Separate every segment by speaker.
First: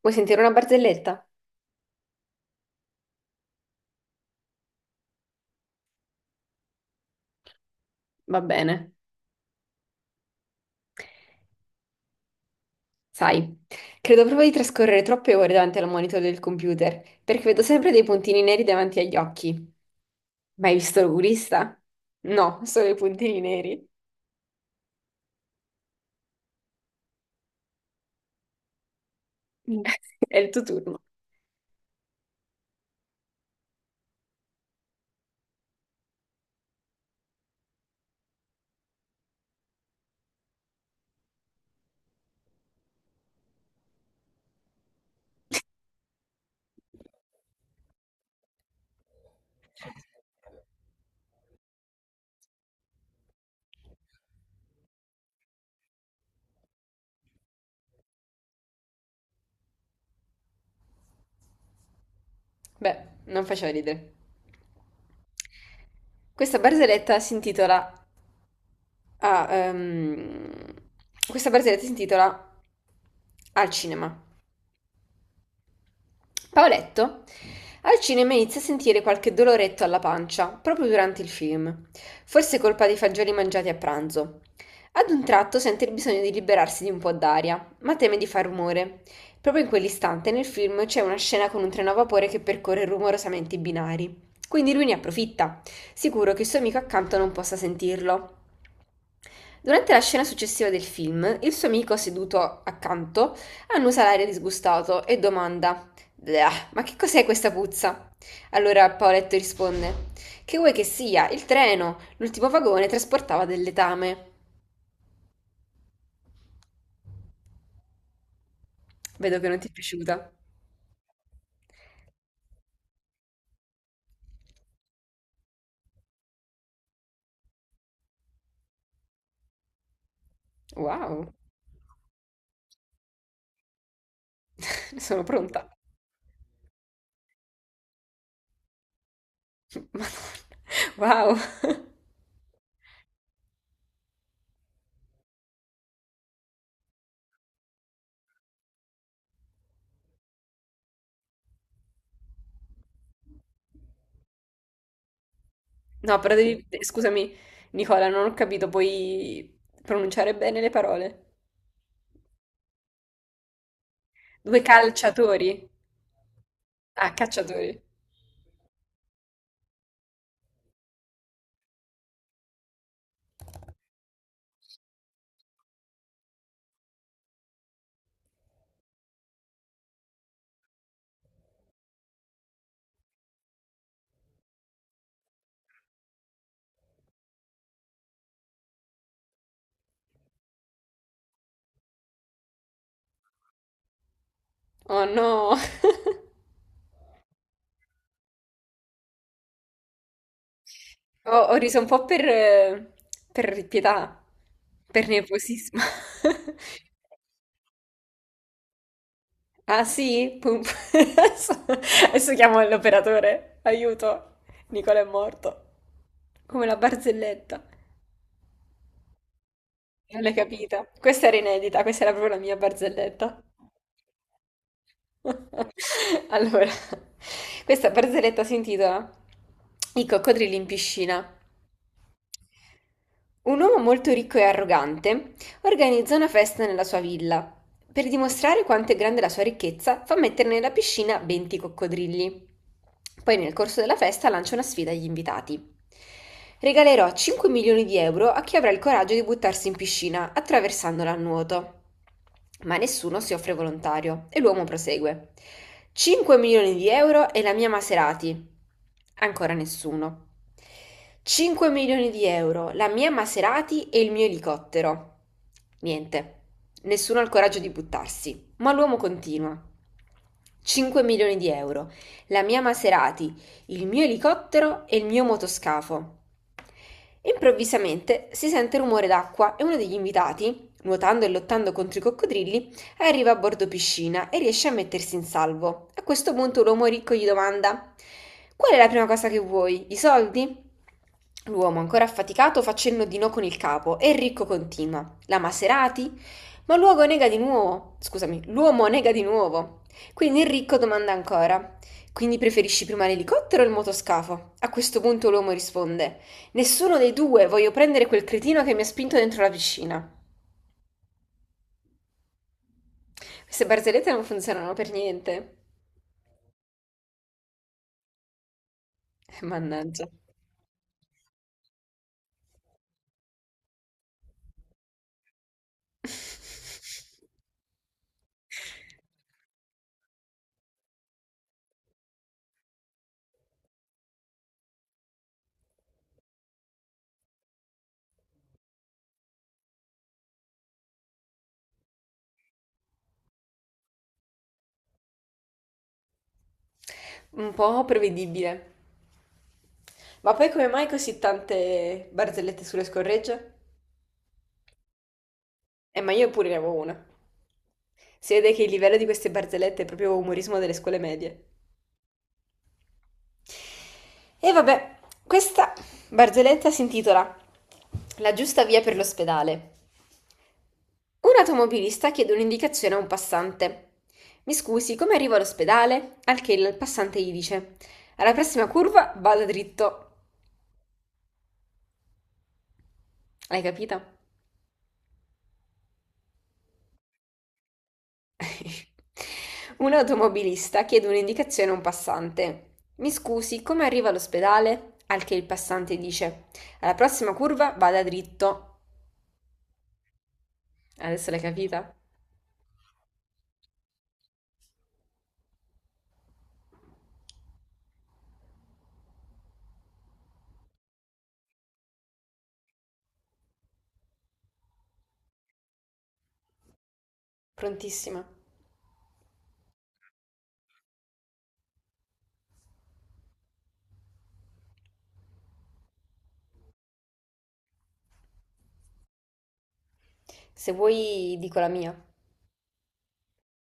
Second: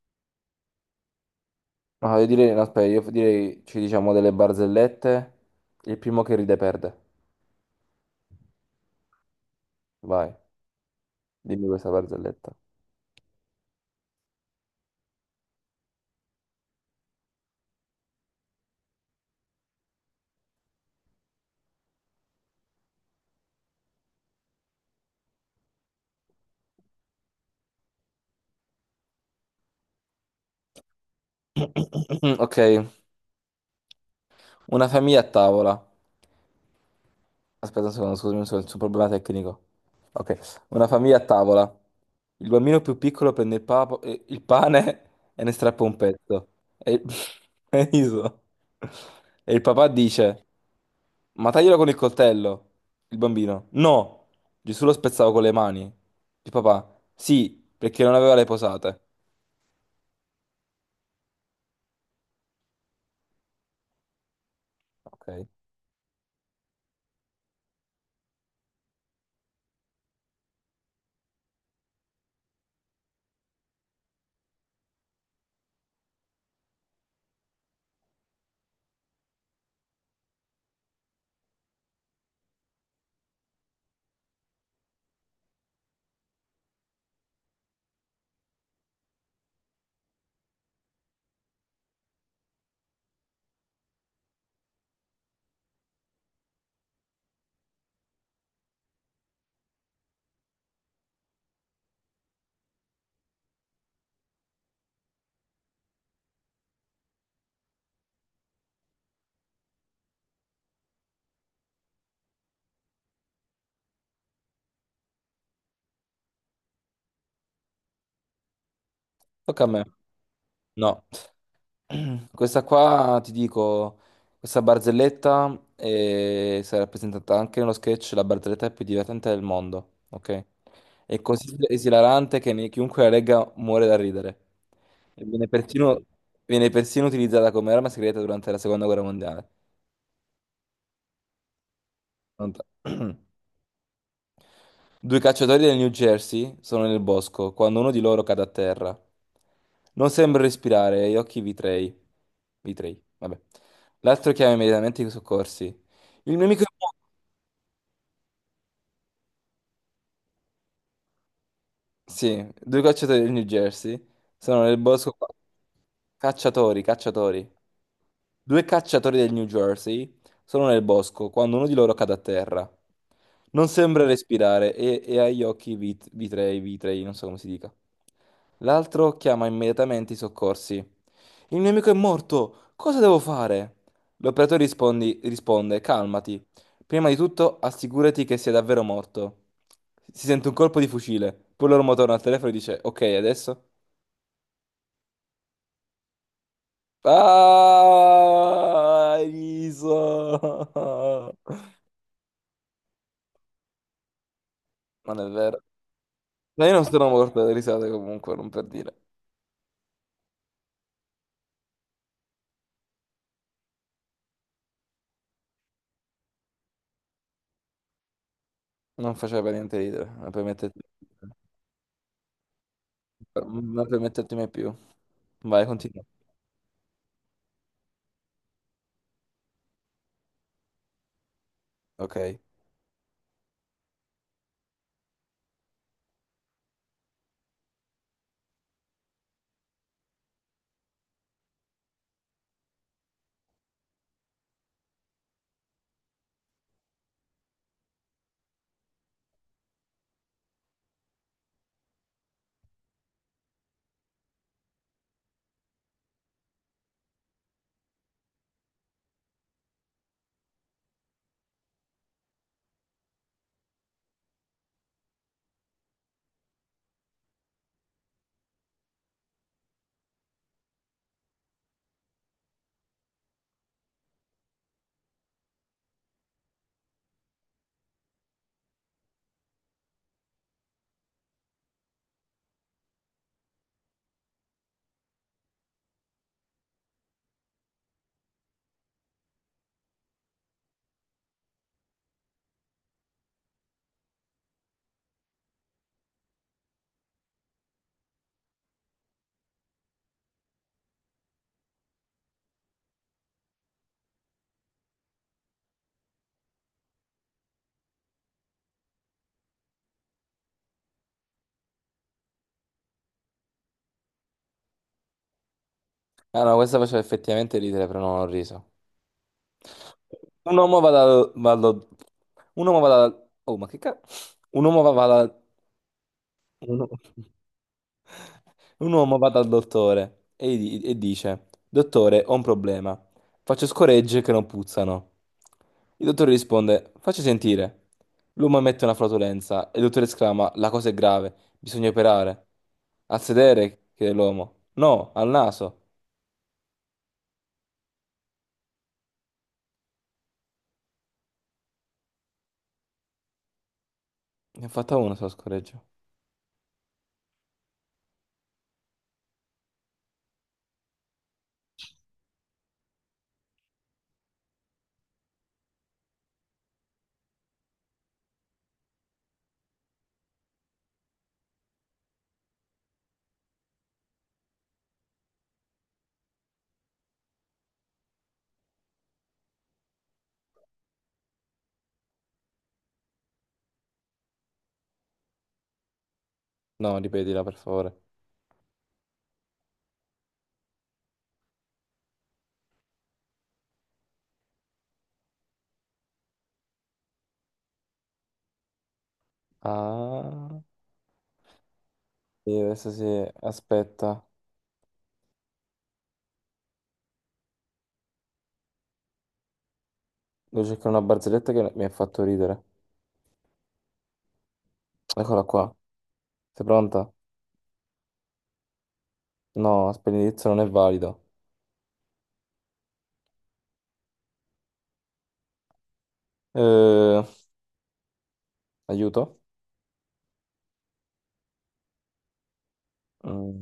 Speaker 1: Vuoi sentire una barzelletta?
Speaker 2: No, io direi, no, aspetta, io direi ci diciamo delle barzellette. Il primo che ride perde.
Speaker 1: Va bene.
Speaker 2: Vai, dimmi questa barzelletta.
Speaker 1: Sai, credo proprio di trascorrere troppe ore davanti al monitor del computer, perché vedo sempre dei puntini neri davanti agli occhi. Ma hai visto l'oculista? No, solo i puntini neri. Mm. È il tuo turno.
Speaker 2: Ok, una famiglia a tavola. Aspetta un secondo, scusami un secondo, c'è un problema tecnico. Ok, una famiglia a tavola. Il bambino più piccolo prende il, il pane e ne strappa un pezzo. E il... e riso. E il papà dice, ma taglielo con il coltello. Il bambino, no, Gesù lo spezzava con le mani. Il papà, sì, perché non aveva le posate.
Speaker 1: Beh, non faceva ridere.
Speaker 2: Ok,
Speaker 1: Questa barzelletta si intitola... ah, questa barzelletta si intitola Al cinema. Paoletto al cinema inizia a sentire qualche doloretto alla pancia, proprio durante il film, forse colpa dei fagioli mangiati a pranzo. Ad un tratto sente il bisogno di liberarsi di un po' d'aria, ma teme di far rumore. Proprio in quell'istante nel film c'è una scena con un treno a vapore che percorre rumorosamente i binari. Quindi lui ne approfitta, sicuro che il suo amico accanto non possa sentirlo. Durante la scena successiva del film, il suo amico seduto accanto annusa l'aria disgustato e domanda: "Bleah, ma che cos'è questa puzza?" Allora Paoletto risponde: "Che vuoi che sia? Il treno, l'ultimo vagone trasportava del letame." Vedo che non
Speaker 2: tocca a
Speaker 1: ti è
Speaker 2: me.
Speaker 1: piaciuta.
Speaker 2: No. Questa qua ti dico, questa barzelletta si è rappresentata anche nello sketch, la barzelletta più divertente del mondo, ok? È
Speaker 1: Wow,
Speaker 2: così esilarante che chiunque la legga muore da ridere.
Speaker 1: sono
Speaker 2: E
Speaker 1: pronta.
Speaker 2: viene persino utilizzata come arma segreta durante la seconda guerra mondiale.
Speaker 1: Madonna, wow.
Speaker 2: Pronto? Due cacciatori del New Jersey sono nel bosco quando uno di loro cade a terra. Non sembra respirare e gli occhi vitrei. Vitrei, vabbè. L'altro chiama immediatamente i soccorsi.
Speaker 1: No, però
Speaker 2: Il mio amico è
Speaker 1: devi,
Speaker 2: morto.
Speaker 1: scusami, Nicola, non ho capito, puoi pronunciare bene le parole.
Speaker 2: Sì, due cacciatori del New Jersey
Speaker 1: Due
Speaker 2: sono nel bosco.
Speaker 1: calciatori.
Speaker 2: Cacciatori,
Speaker 1: Ah,
Speaker 2: cacciatori.
Speaker 1: cacciatori.
Speaker 2: Due cacciatori del New Jersey sono nel bosco quando uno di loro cade a terra. Non sembra respirare e ha gli occhi vitrei, vitrei, non so come si dica. L'altro chiama immediatamente i soccorsi. Il mio amico è morto, cosa devo fare? L'operatore risponde, calmati. Prima di tutto assicurati che sia davvero morto. Si sente un colpo di fucile, poi l'uomo torna al telefono e dice, ok, adesso?
Speaker 1: Oh no,
Speaker 2: Ah,
Speaker 1: ho,
Speaker 2: riso.
Speaker 1: ho riso un po' per pietà, per
Speaker 2: Non è vero.
Speaker 1: nervosismo.
Speaker 2: Ma io non sono morto dalle risate comunque, non per dire.
Speaker 1: Ah sì? Pum- Adesso, adesso chiamo l'operatore. Aiuto, Nicola è morto. Come la barzelletta.
Speaker 2: Non faceva per niente ridere,
Speaker 1: Non
Speaker 2: non
Speaker 1: l'hai
Speaker 2: permettetemi,
Speaker 1: capita? Questa era inedita, questa era proprio la mia barzelletta.
Speaker 2: non permettetemi mai più. Vai, continua.
Speaker 1: Allora, questa barzelletta si intitola I coccodrilli in piscina.
Speaker 2: Ok.
Speaker 1: Un uomo molto ricco e arrogante organizza una festa nella sua villa. Per dimostrare quanto è grande la sua ricchezza, fa mettere nella piscina 20 coccodrilli. Poi nel corso della festa lancia una sfida agli invitati. Regalerò 5 milioni di euro a chi avrà il coraggio di buttarsi in piscina attraversandola a nuoto. Ma nessuno si offre volontario e l'uomo prosegue. 5 milioni di euro e la mia Maserati. Ancora nessuno. 5 milioni di euro, la mia Maserati e il mio elicottero. Niente. Nessuno ha il coraggio di buttarsi, ma l'uomo continua. 5 milioni di euro, la mia Maserati, il mio elicottero e il mio motoscafo. Improvvisamente si sente rumore d'acqua e uno degli invitati, nuotando e lottando contro i coccodrilli, arriva a bordo piscina e riesce a mettersi in salvo. A questo punto l'uomo ricco gli domanda: Qual è la prima cosa che vuoi? I soldi? L'uomo, ancora affaticato, fa cenno di no con il capo e il ricco continua: La Maserati? Ma l'uomo nega di nuovo. Scusami, l'uomo nega di nuovo. Quindi il ricco domanda ancora: Quindi preferisci prima l'elicottero o il motoscafo? A questo punto l'uomo risponde: Nessuno dei due, voglio prendere quel cretino che mi ha spinto dentro la piscina. Queste barzellette non funzionano per niente.
Speaker 2: Ah no, questa faceva effettivamente ridere, però non ho riso.
Speaker 1: Mannaggia.
Speaker 2: Un uomo va dal... va dal- Un uomo va dal... Oh, ma che cazzo? Un u- un uomo va dal dottore e, e dice: Dottore, ho un problema. Faccio scoregge che non puzzano. Il dottore risponde: Facci sentire. L'uomo emette una flatulenza e il dottore esclama: La cosa è grave, bisogna operare. Al sedere, chiede l'uomo. No, al naso.
Speaker 1: Un po' prevedibile. Ma poi come mai così tante barzellette sulle scorregge?
Speaker 2: Ne ho fatta uno solo scoreggio.
Speaker 1: Ma io pure ne avevo una. Si vede che il livello di queste barzellette è proprio umorismo delle scuole medie. E vabbè, questa barzelletta si intitola La giusta via per l'ospedale. Un automobilista chiede un'indicazione a un passante. Mi scusi, come arrivo all'ospedale? Al che il passante gli dice: Alla prossima curva vada dritto. L'hai capita?
Speaker 2: No, ripetila per favore.
Speaker 1: Un automobilista chiede un'indicazione a un passante. Mi scusi, come arrivo all'ospedale? Al che il passante dice: Alla prossima curva vada dritto.
Speaker 2: Ah,
Speaker 1: Adesso l'hai capita?
Speaker 2: sì, adesso sì, aspetta. Devo cercare una barzelletta che mi ha fatto ridere. Eccola qua. Sei pronta?
Speaker 1: Prontissima.
Speaker 2: No, benedizio non è valida. Eh, aiuto.
Speaker 1: Se vuoi dico la mia.
Speaker 2: Mm,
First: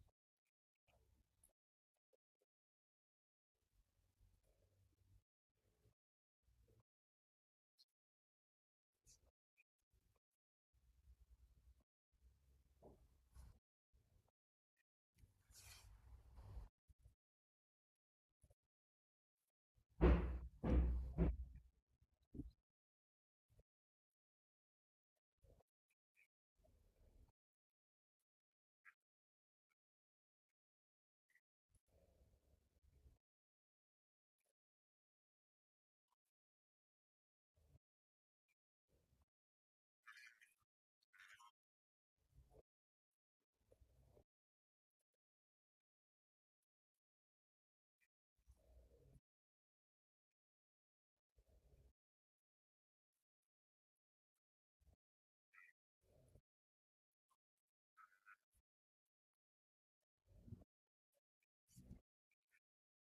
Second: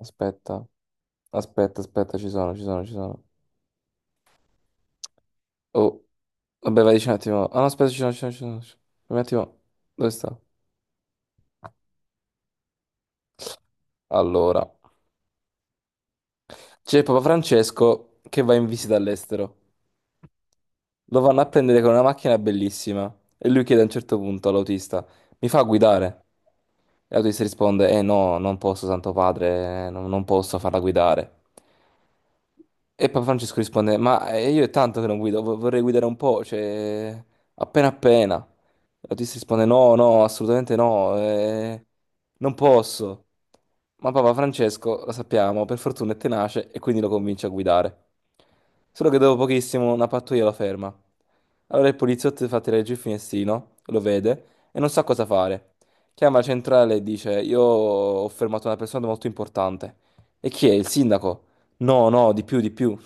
Speaker 2: aspetta, aspetta, ci sono, ci sono. Oh, vabbè, vai, dici un attimo. Ah, no, aspetta, ci sono, ci sono. Un attimo, dove sta? Allora, c'è Papa Francesco che va in visita all'estero. Lo vanno a prendere con una macchina bellissima e lui chiede a un certo punto all'autista, mi fa guidare? E l'autista risponde, eh no, non posso, Santo Padre, non posso farla guidare. E Papa Francesco risponde, ma io è tanto che non guido, vorrei guidare un po', cioè appena appena. L'autista risponde: No, no, assolutamente no, non posso. Ma Papa Francesco, lo sappiamo, per fortuna è tenace e quindi lo convince a guidare. Solo che dopo pochissimo una pattuglia lo ferma. Allora il poliziotto fa tirare giù il finestrino, lo vede e non sa cosa fare. Chiama la centrale e dice: Io ho fermato una persona molto importante. E chi è? Il sindaco? No, no, di più, di più.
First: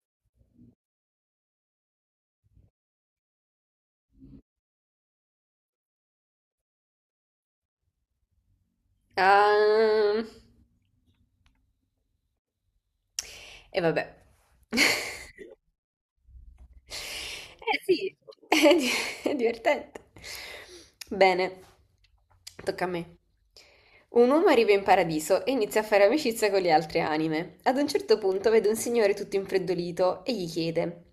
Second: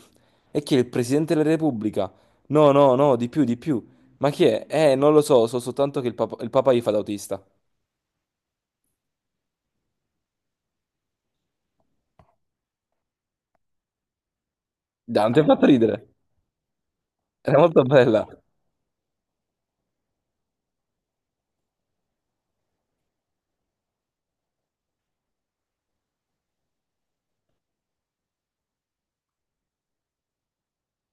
Speaker 2: E chi è il Presidente della Repubblica? No, no, no, di più, di più. Ma chi è? Non lo so, so soltanto che il Papa gli fa da autista.
Speaker 1: Ah, e vabbè.
Speaker 2: Dai, non ti ha fatto ridere. Era
Speaker 1: Eh
Speaker 2: molto
Speaker 1: sì,
Speaker 2: bella.
Speaker 1: è di- è divertente. Bene, tocca a me. Un uomo arriva in paradiso e inizia a fare amicizia con le altre anime. Ad un certo punto vede un signore tutto infreddolito e gli chiede:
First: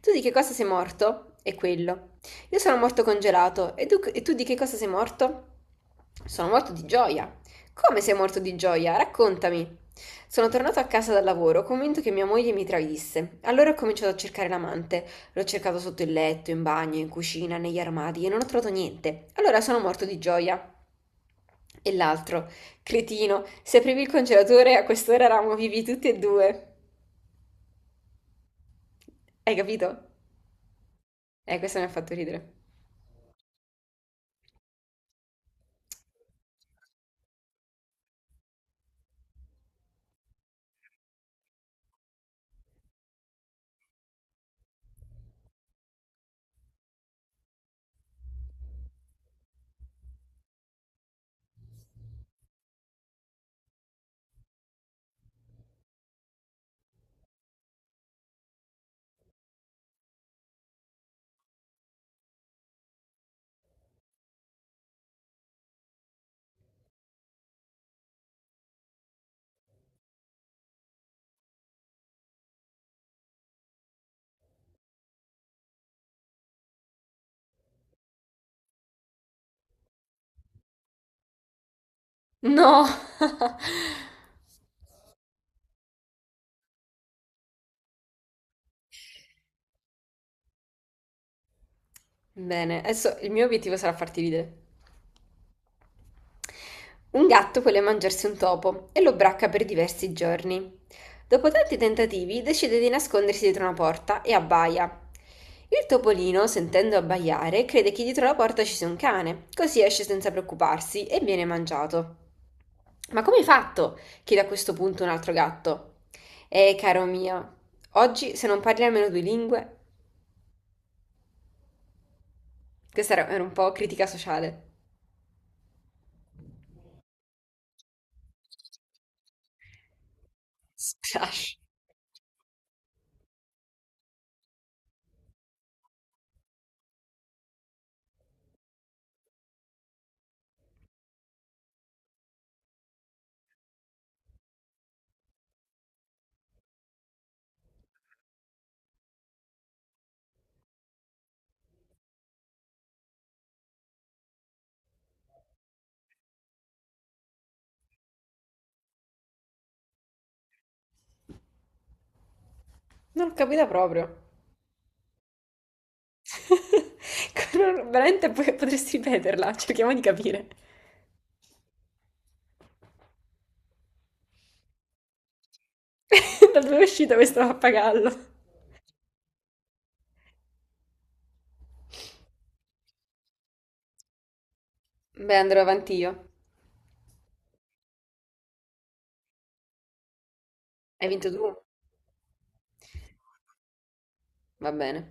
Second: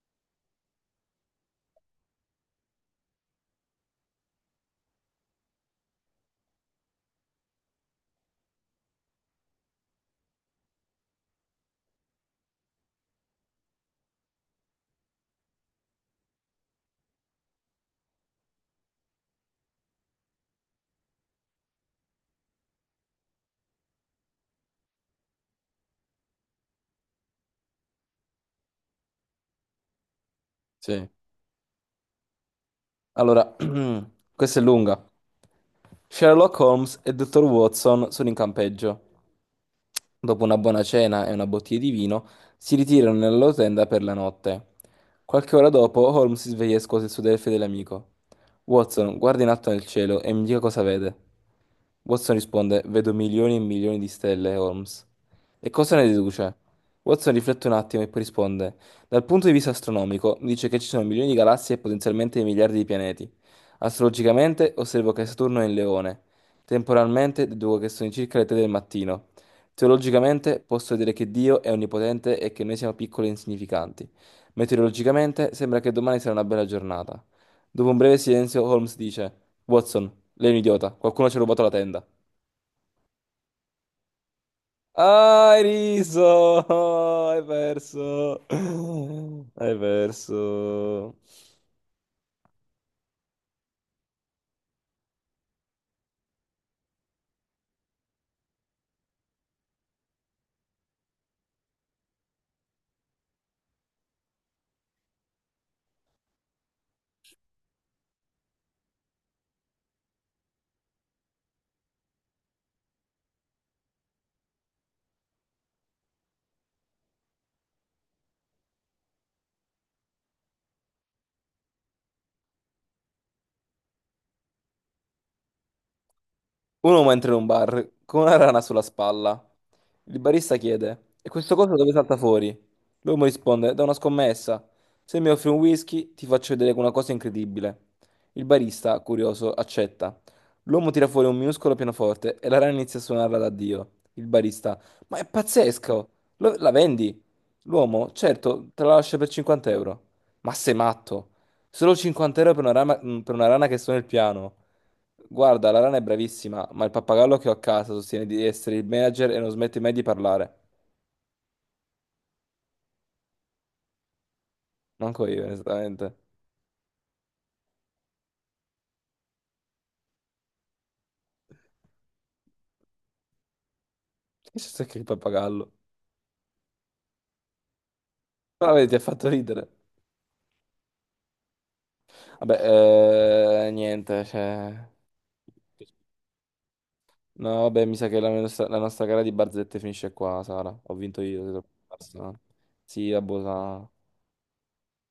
Speaker 1: Tu di che cosa sei morto? E quello. Io sono morto congelato. E tu di che cosa sei morto? Sono morto di gioia. Come sei morto di gioia? Raccontami. Sono tornato a casa dal lavoro, convinto che mia moglie mi tradisse. Allora ho cominciato a cercare l'amante. L'ho cercato sotto il letto, in bagno, in cucina, negli armadi e non ho trovato niente. Allora sono morto di gioia. E l'altro, cretino, se aprivi il congelatore a quest'ora eravamo vivi tutti e due. Hai capito?
Speaker 2: Sì.
Speaker 1: Questo mi ha fatto ridere.
Speaker 2: Allora, questa è lunga. Sherlock Holmes e Dottor Watson sono in campeggio. Dopo una buona cena e una bottiglia di vino, si ritirano nella loro tenda per la notte. Qualche ora dopo, Holmes si sveglia e scuote il suo del fedele amico. Watson, guarda in alto nel cielo e mi dica cosa vede. Watson risponde: Vedo milioni e milioni di stelle, Holmes. E cosa ne deduce? Watson riflette un attimo e poi risponde: dal punto di vista astronomico, dice che ci sono milioni di galassie e potenzialmente miliardi di pianeti. Astrologicamente, osservo che Saturno è in Leone. Temporalmente, deduco che sono circa le 3 del mattino. Teologicamente, posso vedere che Dio è onnipotente e che noi siamo piccoli e insignificanti. Meteorologicamente, sembra che domani sarà una bella giornata. Dopo un breve silenzio, Holmes dice: Watson, lei è un idiota, qualcuno ci ha rubato la tenda.
Speaker 1: No!
Speaker 2: Ah, hai riso! Hai perso! Hai perso!
Speaker 1: Bene, adesso il mio obiettivo sarà farti ridere. Un gatto vuole mangiarsi un topo e lo bracca per diversi giorni. Dopo tanti tentativi decide di nascondersi dietro una porta e abbaia. Il topolino, sentendo abbaiare, crede che dietro la porta ci sia un cane, così esce senza preoccuparsi e viene mangiato. Ma come hai fatto? Chiede a questo punto un altro gatto. Caro mio, oggi se non parli almeno due lingue, questa era un po' critica sociale.
Speaker 2: Un uomo entra in un bar con una rana sulla spalla. Il barista chiede: E questo
Speaker 1: Splash.
Speaker 2: coso dove salta fuori? L'uomo risponde: Da una scommessa. Se mi offri un whisky, ti faccio vedere una cosa incredibile. Il barista, curioso, accetta. L'uomo tira fuori un minuscolo pianoforte e la rana inizia a suonarla da Dio. Il barista: Ma è pazzesco! La vendi? L'uomo: Certo, te la lascio per 50 euro. Ma sei matto! Solo 50 euro per una per una rana che suona il piano. Guarda, la rana è bravissima, ma il pappagallo che ho a casa sostiene di essere il manager e non smette mai di parlare.
Speaker 1: Non l'ho capita proprio.
Speaker 2: Manco io, onestamente.
Speaker 1: Veramente potresti ripeterla, cerchiamo di capire.
Speaker 2: Che c'è che il pappagallo?
Speaker 1: Da dove è uscita questo pappagallo?
Speaker 2: Però vedi, ti ha fatto ridere. Vabbè, niente, cioè...
Speaker 1: Beh, andrò avanti io.
Speaker 2: No, vabbè, mi sa che la nostra gara di barzette finisce qua, Sara. Ho
Speaker 1: Hai
Speaker 2: vinto
Speaker 1: vinto tu?
Speaker 2: io. Se te lo- Sì, vabbè, Sara.
Speaker 1: Va bene.